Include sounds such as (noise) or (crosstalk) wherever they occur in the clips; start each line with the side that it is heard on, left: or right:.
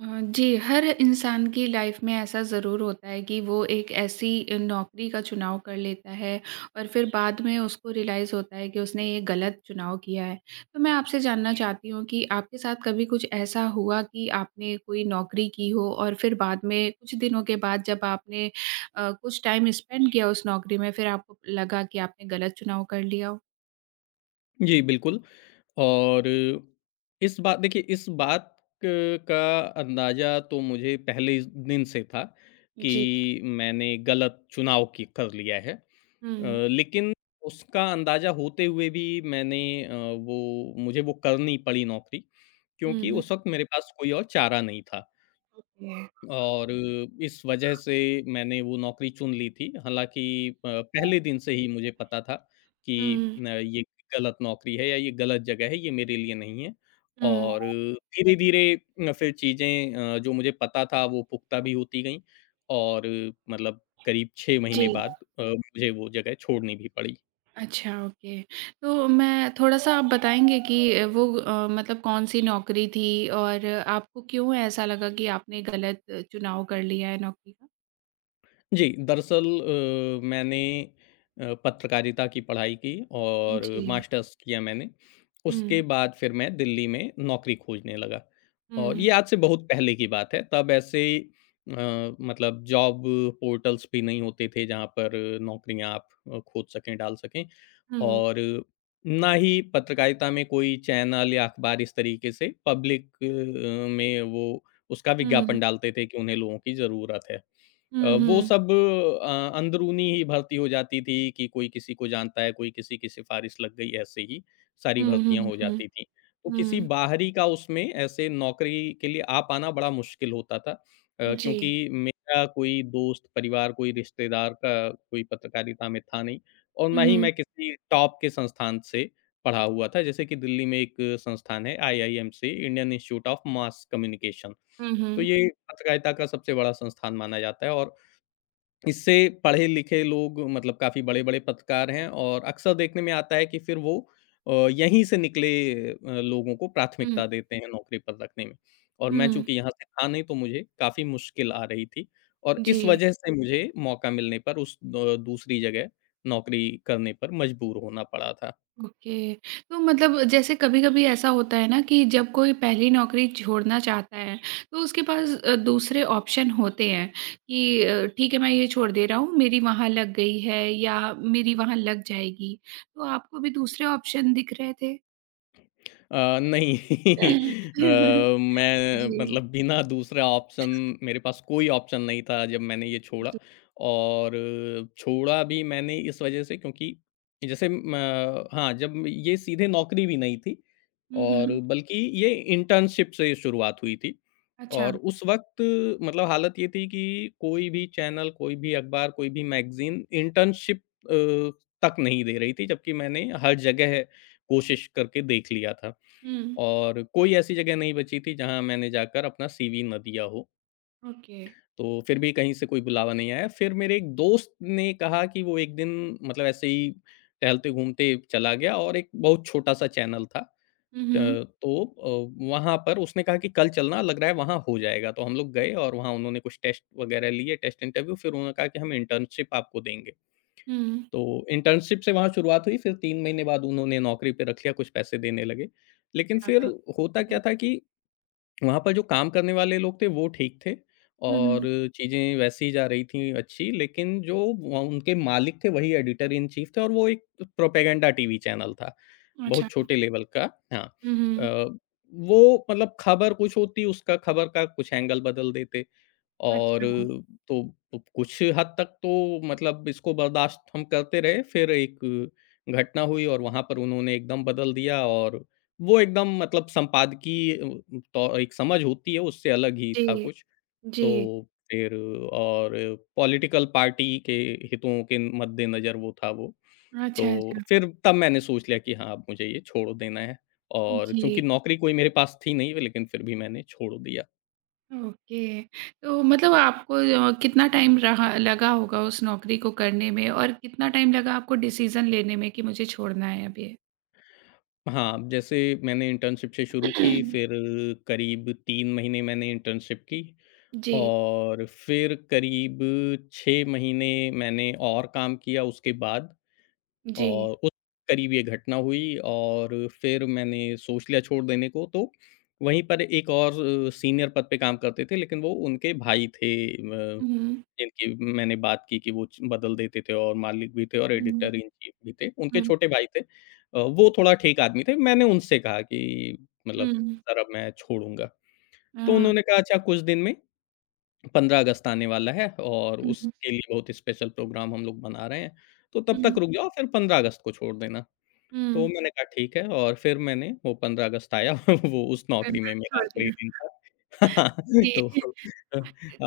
right: जी, हर इंसान की लाइफ में ऐसा ज़रूर होता है कि वो एक ऐसी नौकरी का चुनाव कर लेता है और फिर बाद में उसको रियलाइज़ होता है कि उसने ये गलत चुनाव किया है। तो मैं आपसे जानना चाहती हूँ कि आपके साथ कभी कुछ ऐसा हुआ कि आपने कोई नौकरी की हो और फिर बाद में कुछ दिनों के बाद जब आपने कुछ टाइम स्पेंड किया उस नौकरी में फिर आपको लगा कि आपने गलत चुनाव कर लिया हो?
left: जी, बिल्कुल। और इस बात देखिए, इस बात क का अंदाज़ा तो मुझे पहले इस दिन से था कि
right: जी।
left: मैंने गलत चुनाव की कर लिया है।
right: हुँ,
left: लेकिन उसका अंदाज़ा होते हुए भी मैंने, वो मुझे वो करनी पड़ी नौकरी,
right: हुँ,
left: क्योंकि
right: हुँ।
left: उस वक़्त मेरे पास कोई और चारा नहीं था।
right: ओके।
left: और इस वजह से मैंने वो नौकरी चुन ली थी। हालाँकि पहले दिन से ही मुझे पता था कि
right: हुँ,
left: न ये गलत नौकरी है या ये गलत जगह है, ये मेरे लिए नहीं है।
right: हुँ,
left: और धीरे-धीरे फिर चीज़ें, जो मुझे पता था वो पुख्ता भी होती गईं। और मतलब करीब 6 महीने
right: जी।
left: बाद मुझे वो जगह छोड़नी भी पड़ी।
right: अच्छा, ओके। तो मैं थोड़ा-सा आप बताएँगे कि वो मतलब कौन-सी नौकरी थी और आपको क्यों ऐसा लगा कि आपने गलत चुनाव कर लिया है नौकरी का?
left: जी, दरअसल मैंने, पत्रकारिता की पढ़ाई की और
right: जी।
left: मास्टर्स किया मैंने। उसके
right: हुँ,
left: बाद फिर मैं दिल्ली में नौकरी खोजने लगा और
right: हुँ,
left: ये आज से बहुत पहले की बात है। तब ऐसे, मतलब जॉब पोर्टल्स भी नहीं होते थे जहाँ पर नौकरियाँ आप खोज सकें, डाल सकें।
right: हुँ,
left: और ना ही पत्रकारिता में कोई चैनल या अखबार इस तरीके से पब्लिक में वो उसका
right: हुँ,
left: विज्ञापन डालते थे कि उन्हें लोगों की ज़रूरत है।
right: हुँ, हुँ,
left: वो
right: हुँ,
left: सब अंदरूनी ही भर्ती हो जाती थी कि कोई किसी को जानता है, कोई किसी की सिफ़ारिश लग गई, ऐसे ही सारी
right: हुँ,
left: भर्तियाँ
right: हुँ,
left: हो जाती थीं। तो किसी
right: हुँ,
left: बाहरी का उसमें ऐसे नौकरी के लिए आ पाना बड़ा मुश्किल होता था,
right: जी।
left: क्योंकि मेरा कोई दोस्त, परिवार, कोई रिश्तेदार का कोई पत्रकारिता में था नहीं। और
right: हुँ,
left: ना ही
right: हुँ,
left: मैं किसी टॉप के संस्थान से पढ़ा हुआ था। जैसे कि दिल्ली में एक संस्थान है, IIMC, Indian Institute of Mass Communication.
right: हुँ,
left: तो
right: हुँ,
left: ये पत्रकारिता का सबसे बड़ा संस्थान माना जाता है और इससे पढ़े-लिखे लोग मतलब काफ़ी बड़े-बड़े पत्रकार हैं और अक्सर देखने में आता है कि फिर वो यहीं से निकले लोगों को
right: हुँ,
left: प्राथमिकता देते हैं नौकरी पर रखने में। और मैं
right: हुँ,
left: चूँकि यहाँ से था नहीं तो मुझे काफ़ी मुश्किल आ रही थी और इस
right: जी।
left: वजह से मुझे मौका मिलने पर उस दूसरी जगह नौकरी करने पर मजबूर होना पड़ा था।
right: ओके। तो मतलब जैसे कभी-कभी ऐसा होता है ना कि जब कोई पहली नौकरी छोड़ना चाहता है, तो उसके पास दूसरे ऑप्शन होते हैं कि ठीक है मैं ये छोड़ दे रहा हूँ, मेरी वहाँ लग गई है या मेरी वहाँ लग जाएगी। तो आपको भी दूसरे ऑप्शन दिख रहे थे?
left: नहीं। (laughs)
right: (coughs) (laughs)
left: मैं
right: जी।
left: मतलब बिना दूसरा ऑप्शन, मेरे पास कोई ऑप्शन नहीं था जब मैंने ये छोड़ा।
right: जी।
left: और छोड़ा भी मैंने इस वजह से क्योंकि जैसे हाँ, जब ये सीधे नौकरी भी नहीं थी
right: हुँ,
left: और
right: हुँ।
left: बल्कि ये इंटर्नशिप से शुरुआत हुई थी।
right: अच्छा।
left: और उस वक्त मतलब हालत ये थी कि कोई भी चैनल, कोई भी अखबार, कोई भी मैगजीन इंटर्नशिप तक नहीं दे रही थी, जबकि मैंने हर जगह कोशिश करके देख लिया था
right: हुँ,
left: और कोई ऐसी जगह नहीं बची थी जहाँ मैंने जाकर अपना सीवी ना दिया हो।
right: ओके।
left: तो फिर भी कहीं से कोई बुलावा नहीं आया। फिर मेरे एक दोस्त ने कहा कि वो एक दिन मतलब ऐसे ही टहलते-घूमते चला गया और एक बहुत छोटा-सा चैनल था। अ,
right: हुँ, हुँ।
left: तो वहाँ पर उसने कहा कि कल चलना, लग रहा है वहाँ हो जाएगा। तो हम लोग गए और वहाँ उन्होंने कुछ टेस्ट वग़ैरह लिए, टेस्ट इंटरव्यू। फिर उन्होंने कहा कि हम इंटर्नशिप आपको देंगे।
right: हुँ।
left: तो इंटर्नशिप से वहाँ शुरुआत हुई, फिर 3 महीने बाद उन्होंने नौकरी पे रख लिया, कुछ पैसे देने लगे। लेकिन फिर
right: हाँ।
left: होता
right: हुँ,
left: क्या था कि वहाँ पर जो काम करने वाले लोग थे वो ठीक थे,
right: हुँ,
left: और
right: हुँ।
left: चीज़ें वैसे ही जा रही थी अच्छी। लेकिन जो व उनके मालिक थे, वही एडिटर इन चीफ थे, और वो एक प्रोपेगेंडा टीवी चैनल था,
right: अच्छा।
left: बहुत छोटे लेवल का, हाँ।
right: हुँ, हुँ।
left: अ, वो मतलब खबर कुछ होती, उसका खबर का कुछ एंगल बदल देते। और
right: अच्छा।
left: तो तो कुछ हद तक तो मतलब इसको बर्दाश्त हम करते रहे, फिर एक घटना हुई और वहाँ पर उन्होंने एकदम बदल दिया। और वो एकदम मतलब संपादकीय अ, तौ एक समझ होती है, उससे अलग ही था
right: जी,
left: कुछ।
right: जी।
left: तो फिर, और पॉलिटिकल पार्टी के हितों के मद्देनज़र वो था वो।
right: अच्छा,
left: तो
right: अच्छा।
left: फिर तब मैंने सोच लिया कि हाँ, अब मुझे ये छोड़ देना है। और
right: जी।
left: चूँकि नौकरी कोई मेरे पास थी नहीं, लेकिन फिर भी मैंने छोड़ दिया।
right: ओके। तो मतलब आपको कितना टाइम रहा लगा होगा उस नौकरी को करने में और कितना टाइम लगा आपको डिसीज़न लेने में कि मुझे छोड़ना है अब ये?
left: हाँ, जैसे मैंने इंटर्नशिप से शुरू की, फिर
right: (clears throat)
left: करीब 3 महीने मैंने इंटर्नशिप की
right: जी,
left: और फिर करीब 6 महीने मैंने और काम किया उसके बाद।
right: जी।
left: और उस करीब ये घटना हुई और फिर मैंने सोच लिया छोड़ देने को। तो वहीं पर एक और सीनियर पद पे काम करते थे, लेकिन वो उनके भाई थे, अ,
right: हुँ,
left: जिनकी मैंने बात की कि वो बदल देते थे और मालिक भी थे और
right: हुँ,
left: एडिटर इन चीफ भी थे। उनके
right: हुँ,
left: छोटे भाई थे, वो थोड़ा ठीक आदमी थे। मैंने उनसे कहा कि मतलब
right: हुँ,
left: सर, अब मैं छोड़ूंगा। तो
right: हाँ।
left: उन्होंने कहा, अच्छा, कुछ दिन में 15 अगस्त आने वाला है और
right: हुँ,
left: उसके लिए बहुत स्पेशल प्रोग्राम हम लोग बना रहे हैं, तो तब तक
right: हुँ,
left: रुक जाओ, फिर 15 अगस्त को छोड़ देना। तो
right: हुँ।
left: मैंने कहा ठीक है। और फिर मैंने वो, 15 अगस्त आया (laughs) वो उस
right: फिर
left: नौकरी में
right: मैंने
left: मेरा
right: छोड़
left: आखिरी
right: दिया।
left: दिन था। (laughs) तो
right: जी।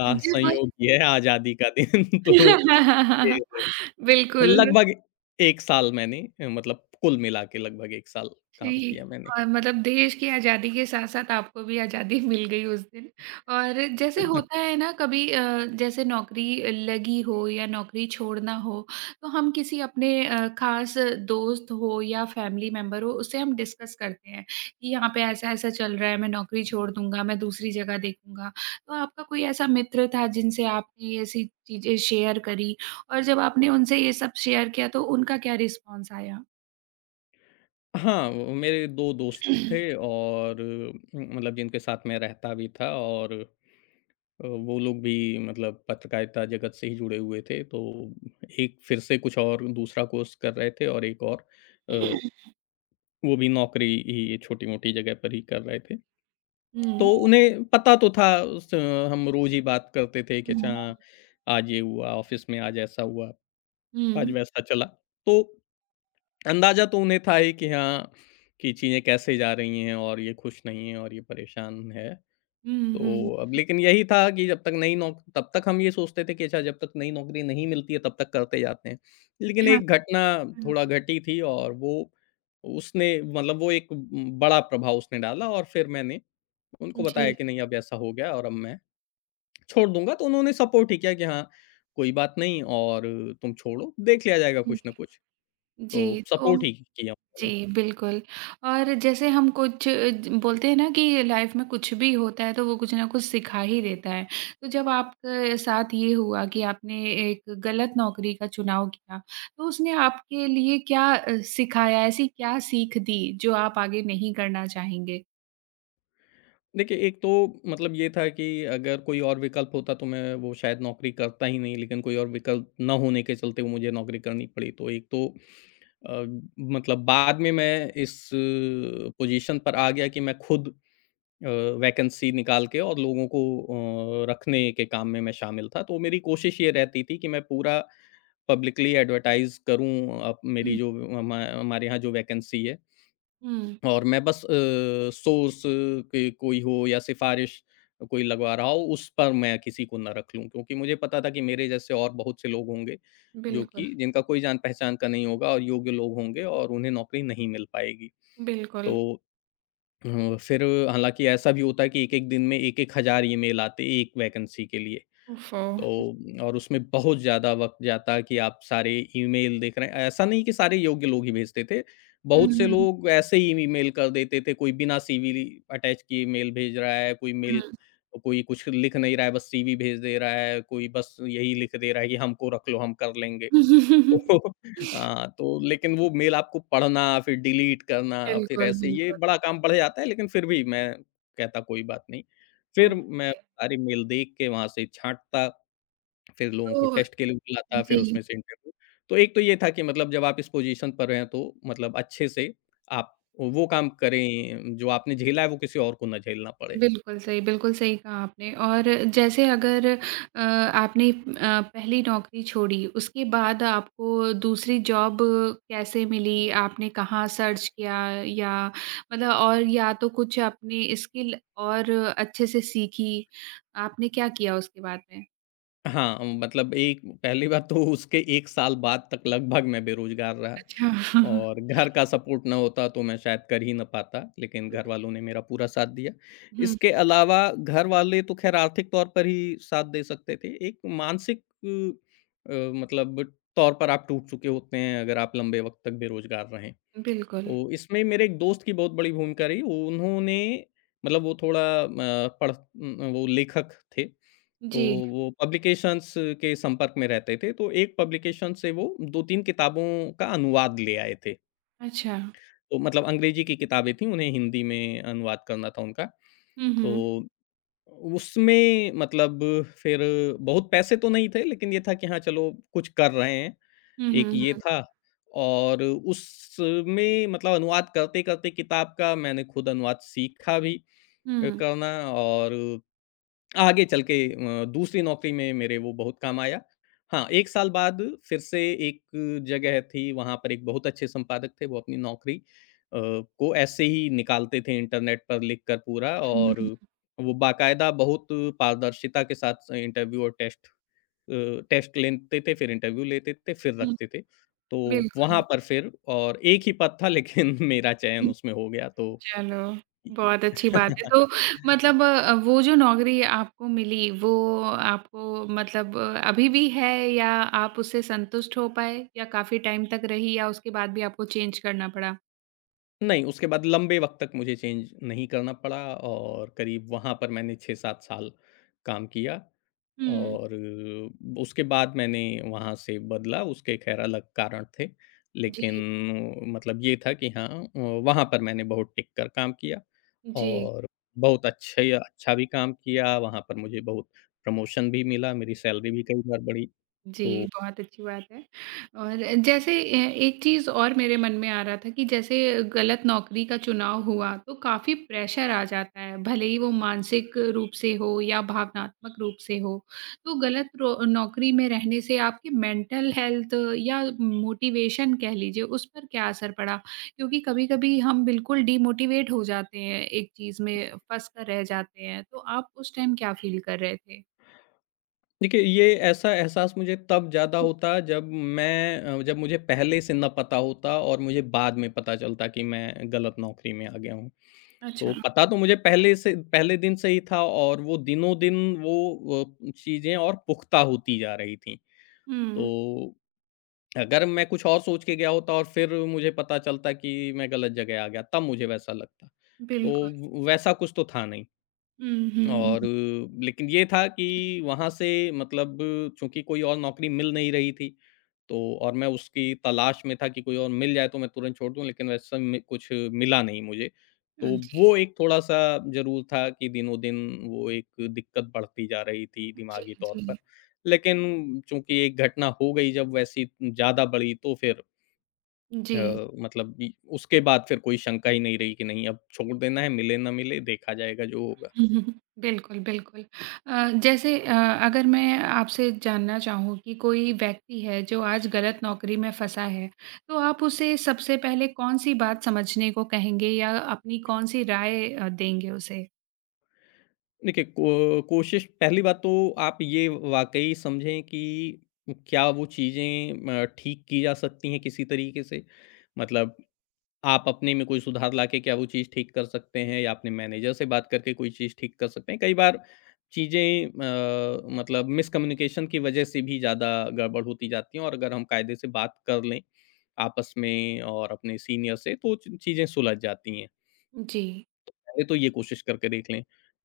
right: जी, बस
left: संयोग ये है, आज़ादी का दिन। (laughs) तो
right: (laughs)
left: फिर
right: बिल्कुल।
left: लगभग 1 साल मैंने, मतलब कुल मिला के लगभग 1 साल काम किया
right: जी,
left: मैंने।
right: और मतलब देश की आज़ादी के साथ-साथ आपको भी आज़ादी मिल गई उस दिन और जैसे होता
left: (laughs)
right: है ना कभी जैसे नौकरी लगी हो या नौकरी छोड़ना हो, तो हम किसी अपने ख़ास दोस्त हो या फ़ैमिली मेंबर हो, उससे हम डिस्कस करते हैं कि यहाँ पे ऐसा-ऐसा चल रहा है, मैं नौकरी छोड़ दूँगा, मैं दूसरी जगह देखूँगा। तो आपका कोई ऐसा मित्र था जिनसे आपने ये ऐसी चीज़ें शेयर करी और जब आपने उनसे ये सब शेयर किया तो उनका क्या रिस्पॉन्स आया?
left: हाँ, वो मेरे 2 दोस्त थे
right: (clears throat)
left: और मतलब जिनके साथ मैं रहता भी था। और वो लोग भी मतलब पत्रकारिता जगत से ही जुड़े हुए थे। तो एक फिर से कुछ और दूसरा कोर्स कर रहे थे और एक और अ, वो भी नौकरी ही छोटी-मोटी जगह पर ही कर रहे थे। तो
right: हुँ।
left: उन्हें पता तो था उस, हम रोज़ ही बात करते थे कि अच्छा
right: हुँ,
left: आज ये हुआ, ऑफ़िस में आज ऐसा हुआ, आज
right: हुँ।
left: वैसा चला। तो अंदाज़ा तो उन्हें था ही कि हाँ, कि चीज़ें कैसे जा रही हैं और ये खुश नहीं है और ये परेशान है।
right: हुँ, हुँ।
left: तो अब लेकिन यही था कि जब तक नई नौक तब तक हम ये सोचते थे कि अच्छा जब तक नई नौकरी नहीं मिलती है तब तक करते जाते हैं। लेकिन
right: हाँ,
left: एक घटना थोड़ा
right: हाँ।
left: घटी थी और वो, उसने मतलब वो एक बड़ा प्रभाव उसने डाला। और फिर मैंने उनको बताया
right: जी।
left: कि नहीं, अब ऐसा हो गया और अब मैं छोड़ दूँगा। तो उन्होंने सपोर्ट ही किया कि हाँ, कोई बात नहीं, और तुम छोड़ो, देख लिया जाएगा कुछ ना कुछ। तो
right: जी, तो
left: सपोर्ट ही किया
right: जी,
left: उन्होंने।
right: बिल्कुल और जैसे हम कुछ ज बोलते हैं ना कि लाइफ़ में कुछ भी होता है, तो वो कुछ ना कुछ सिखा ही देता है। तो जब आपके साथ ये हुआ कि आपने एक गलत नौकरी का चुनाव किया, तो उसने आपके लिए क्या सिखाया? ऐसी क्या सीख दी, जो आप आगे नहीं करना चाहेंगे?
left: देखिए, एक तो मतलब ये था कि अगर कोई और विकल्प होता तो मैं वो शायद नौकरी करता ही नहीं, लेकिन कोई और विकल्प ना होने के चलते वो मुझे नौकरी करनी पड़ी। तो एक तो अ, मतलब बाद में मैं इस पोज़ीशन पर आ गया कि मैं खुद अ, वैकेंसी निकाल के और लोगों को रखने के काम में मैं शामिल था। तो मेरी कोशिश ये रहती थी कि मैं पूरा पब्लिकली एडवर्टाइज़ करूँ अप मेरी
right: हुँ,
left: जो, हमारे यहाँ जो वैकेंसी है।
right: हुँ।
left: और मैं बस सोर्स के कोई हो या सिफ़ारिश कोई लगवा रहा हो, उस पर मैं किसी को ना रख लूँ, क्योंकि मुझे पता था कि मेरे जैसे और बहुत से लोग होंगे, जो
right: बिल्कुल,
left: कि जिनका कोई जान-पहचान का नहीं होगा और योग्य लोग होंगे और उन्हें नौकरी नहीं मिल पाएगी। तो
right: बिल्कुल।
left: फिर, हालाँकि ऐसा भी होता है कि एक-एक दिन में 1-1 हज़ार ईमेल आते, एक वैकेंसी के लिए।
right: ओफ़ो!
left: तो और उसमें बहुत ज़्यादा वक़्त जाता कि आप सारे ईमेल देख रहे हैं। ऐसा नहीं कि सारे योग्य लोग ही भेजते थे,
right: हुँ,
left: बहुत से
right: हुँ,
left: लोग ऐसे ही ईमेल कर देते थे, कोई बिना सीवी अटैच किए मेल भेज रहा है,
right: हुँ।
left: कोई कुछ लिख नहीं रहा है, बस सीवी भेज दे रहा है, कोई बस यही लिख दे रहा है कि हमको रख लो, हम कर लेंगे। तो
right: (laughs)
left: (laughs) हाँ, तो लेकिन वो मेल आपको पढ़ना, फिर डिलीट करना, फिर
right: बिल्कुल,
left: ऐसे ये
right: बिल्कुल।
left: बड़ा काम बढ़ जाता है, लेकिन फिर भी मैं कहता कोई बात नहीं। फिर मैं
right: ओके।
left: सारे मेल देख के वहाँ से छाँटता। फिर लोगों को
right: तो
left: टेस्ट के लिए बुलाता, फिर
right: जी,
left: उसमें से इंटरव्यू। तो एक तो ये था कि मतलब जब आप इस पोज़ीशन पर हैं तो मतलब अच्छे से आप वो काम करें, जो आपने झेला है वो किसी और को ना झेलना पड़े।
right: बिल्कुल सही कहा आपने और जैसे अगर आपने पहली नौकरी छोड़ी, उसके बाद आपको दूसरी जॉब कैसे मिली? आपने कहाँ सर्च किया या मतलब और या तो कुछ अपनी स्किल और अच्छे से सीखी, आपने क्या किया उसके बाद में?
left: हाँ, मतलब एक पहली बात तो उसके 1 साल बाद तक लगभग मैं बेरोज़गार रहा।
right: अच्छा। (laughs)
left: और घर का सपोर्ट ना होता तो मैं शायद कर ही ना पाता, लेकिन घर
right: बिल्कुल।
left: वालों ने मेरा पूरा साथ दिया।
right: हुँ,
left: इसके अलावा घर वाले तो ख़ैर आर्थिक तौर पर ही साथ दे सकते थे, एक मानसिक अ, मतलब तौर पर आप टूट चुके होते हैं अगर आप लंबे वक़्त तक बेरोज़गार रहें।
right: बिल्कुल।
left: तो इसमें मेरे एक दोस्त की बहुत बड़ी भूमिका रही, उन्होंने मतलब वो थोड़ा वो लेखक थे। तो
right: जी,
left: वो पब्लिकेशंस के संपर्क में रहते थे, तो एक पब्लिकेशन से वो 2-3 किताबों का अनुवाद ले आए थे।
right: अच्छा।
left: तो मतलब अंग्रेजी की किताबें थी, उन्हें हिंदी में अनुवाद करना था उनका।
right: हुँ,
left: तो
right: हुँ।
left: उसमें मतलब फिर बहुत पैसे तो नहीं थे, लेकिन ये था कि हाँ, चलो कुछ कर रहे हैं,
right: हुँ,
left: एक
right: हुँ,
left: ये
right: हुँ।
left: था। और उसमें मतलब अनुवाद करते-करते किताब का मैंने खुद अनुवाद सीखा भी,
right: हुँ।
left: करना। और आगे चल के दूसरी नौकरी में मेरे वो बहुत काम आया। हाँ, 1 साल बाद फिर से एक जगह थी। वहाँ पर एक बहुत अच्छे संपादक थे, वो अपनी नौकरी अ, को ऐसे ही निकालते थे इंटरनेट पर लिख कर पूरा। और
right: हुँ।
left: वो बाकायदा बहुत पारदर्शिता के साथ इंटरव्यू और टेस्ट लेते थे, फिर इंटरव्यू लेते थे, फिर
right: हुँ,
left: रखते थे। तो वहाँ
right: बिल्कुल।
left: पर फिर और एक ही पद था, लेकिन (laughs) मेरा चयन
right: हुँ,
left: उसमें हो गया तो
right: चलो, बहुत अच्छी बात है। तो
left: (laughs)
right: मतलब वो जो नौकरी आपको मिली, वो आपको मतलब अभी भी है या आप उससे संतुष्ट हो पाए या काफ़ी टाइम तक रही या उसके बाद भी आपको चेंज करना पड़ा?
left: नहीं, उसके बाद लंबे वक़्त तक मुझे चेंज नहीं करना पड़ा और करीब वहाँ पर मैंने 6-7 साल काम किया।
right: हुँ,
left: और उसके बाद मैंने वहाँ से बदला, उसके ख़ैर अलग कारण थे। लेकिन
right: जी,
left: मतलब ये था कि हाँ, वहाँ पर मैंने बहुत टिक कर काम किया।
right: जी।
left: और बहुत अच्छे अच्छा भी काम किया, वहाँ पर मुझे बहुत प्रमोशन भी मिला, मेरी सैलरी भी कई बार बढ़ी।
right: जी,
left: तो
right: बहुत अच्छी बात है। और जैसे ए एक चीज़ और मेरे मन में आ रहा था कि जैसे गलत नौकरी का चुनाव हुआ, तो काफ़ी प्रेशर आ जाता है, भले ही वो मानसिक रूप से हो या भावनात्मक रूप से हो। तो गलत रो नौकरी में रहने से आपकी मेंटल हेल्थ या मोटिवेशन कह लीजिए, उस पर क्या असर पड़ा? क्योंकि कभी-कभी हम बिल्कुल डिमोटिवेट हो जाते हैं, एक चीज़ में फँस कर रह जाते हैं। तो आप उस टाइम क्या फ़ील कर रहे थे?
left: देखिए, ये ऐसा एहसास मुझे तब ज़्यादा होता जब जब मुझे पहले से ना पता होता और मुझे बाद में पता चलता कि मैं गलत नौकरी में आ गया हूँ।
right: अच्छा,
left: तो पता तो मुझे पहले से, पहले दिन से ही था और वो दिनों-दिन चीज़ें और पुख्ता होती जा रही थीं।
right: हुँ,
left: तो अगर मैं कुछ और सोच के गया होता और फिर मुझे पता चलता कि मैं गलत जगह आ गया, तब मुझे वैसा लगता। तो
right: बिल्कुल।
left: व वैसा कुछ तो था नहीं।
right: हुँ, हुँ।
left: और लेकिन ये था कि वहाँ से मतलब चूँकि कोई और नौकरी मिल नहीं रही थी, तो और मैं उसकी तलाश में था कि कोई और मिल जाए तो मैं तुरंत छोड़ दूँ, लेकिन वैसा में कुछ मिला नहीं मुझे। तो वो
right: जी,
left: एक थोड़ा-सा ज़रूर था कि दिनों-दिन वो एक दिक्कत बढ़ती जा रही थी
right: जी,
left: दिमागी तौर पर।
right: जी,
left: लेकिन चूँकि एक घटना हो गई जब वैसी ज़्यादा बड़ी, तो फिर
right: जी।
left: अ, मतलब बी उसके बाद फिर कोई शंका ही नहीं रही कि नहीं, अब छोड़ देना है, मिले ना मिले देखा जाएगा, जो होगा।
right: (laughs) बिल्कुल, बिल्कुल। अ, जैसे अगर मैं आपसे जानना चाहूँ कि कोई व्यक्ति है जो आज गलत नौकरी में फँसा है, तो आप उसे सबसे पहले कौन-सी बात समझने को कहेंगे या अपनी कौन-सी राय देंगे उसे?
left: देखिए, को कोशिश, पहली बात तो, आप ये वाक़ई समझें कि क्या वो चीज़ें ठीक की जा सकती हैं किसी तरीके से? मतलब, आप अपने में कोई सुधार लाके क्या वो चीज़ ठीक कर सकते हैं या अपने मैनेजर से बात करके कोई चीज़ ठीक कर सकते हैं? कई बार चीज़ें मतलब मिसकम्युनिकेशन की वज़ह से भी ज़्यादा गड़बड़ होती जाती हैं और अगर हम कायदे से बात कर लें आपस में और अपने सीनियर से, तो चीज़ें सुलझ जाती हैं।
right: जी।
left: पहले तो ये कोशिश करके देख लें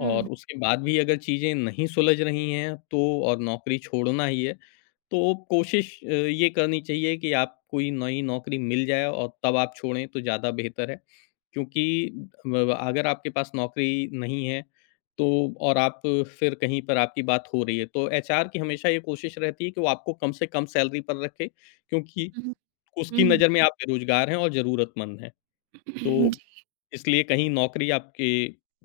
right: हुँ,
left: और उसके बाद भी अगर चीज़ें नहीं सुलझ रही हैं, तो और नौकरी छोड़ना ही है, तो कोशिश ये करनी चाहिए कि आप कोई नई नौकरी मिल जाए और तब आप छोड़ें तो ज़्यादा बेहतर है। क्योंकि ब अगर आपके पास नौकरी नहीं है, तो और आप फिर कहीं पर आपकी बात हो रही है, तो एचआर की हमेशा ये कोशिश रहती है कि वो आपको कम से कम सैलरी पर रखे, क्योंकि
right: हुँ,
left: उसकी
right: हुँ।
left: नज़र में आप बेरोज़गार हैं और ज़रूरतमंद हैं। तो,
right: (laughs)
left: इसलिए कहीं नौकरी आपके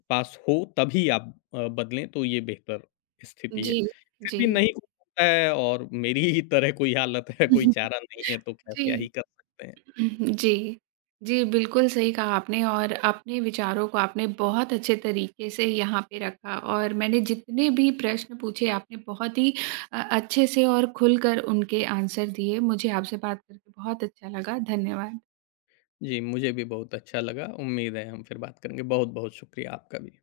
left: पास हो तभी आप बदलें तो ये बेहतर
right: जी,
left: स्थिति है।
right: जी,
left: फिर भी
right: जी।
left: नहीं हो सकता है और मेरी ही तरह कोई हालत है, कोई चारा नहीं है, तो ख़ैर
right: जी।
left: क्या ही कर सकते हैं।
right: जी। जी, बिल्कुल सही कहा आपने और अपने विचारों को आपने बहुत अच्छे तरीके से यहाँ पे रखा और मैंने जितने भी प्रश्न पूछे आपने बहुत ही अच्छे से और खुलकर उनके आंसर दिए। मुझे आपसे बात करके बहुत अच्छा लगा। धन्यवाद।
left: जी, मुझे भी बहुत अच्छा लगा। उम्मीद है हम फिर बात करेंगे। बहुत-बहुत शुक्रिया आपका भी।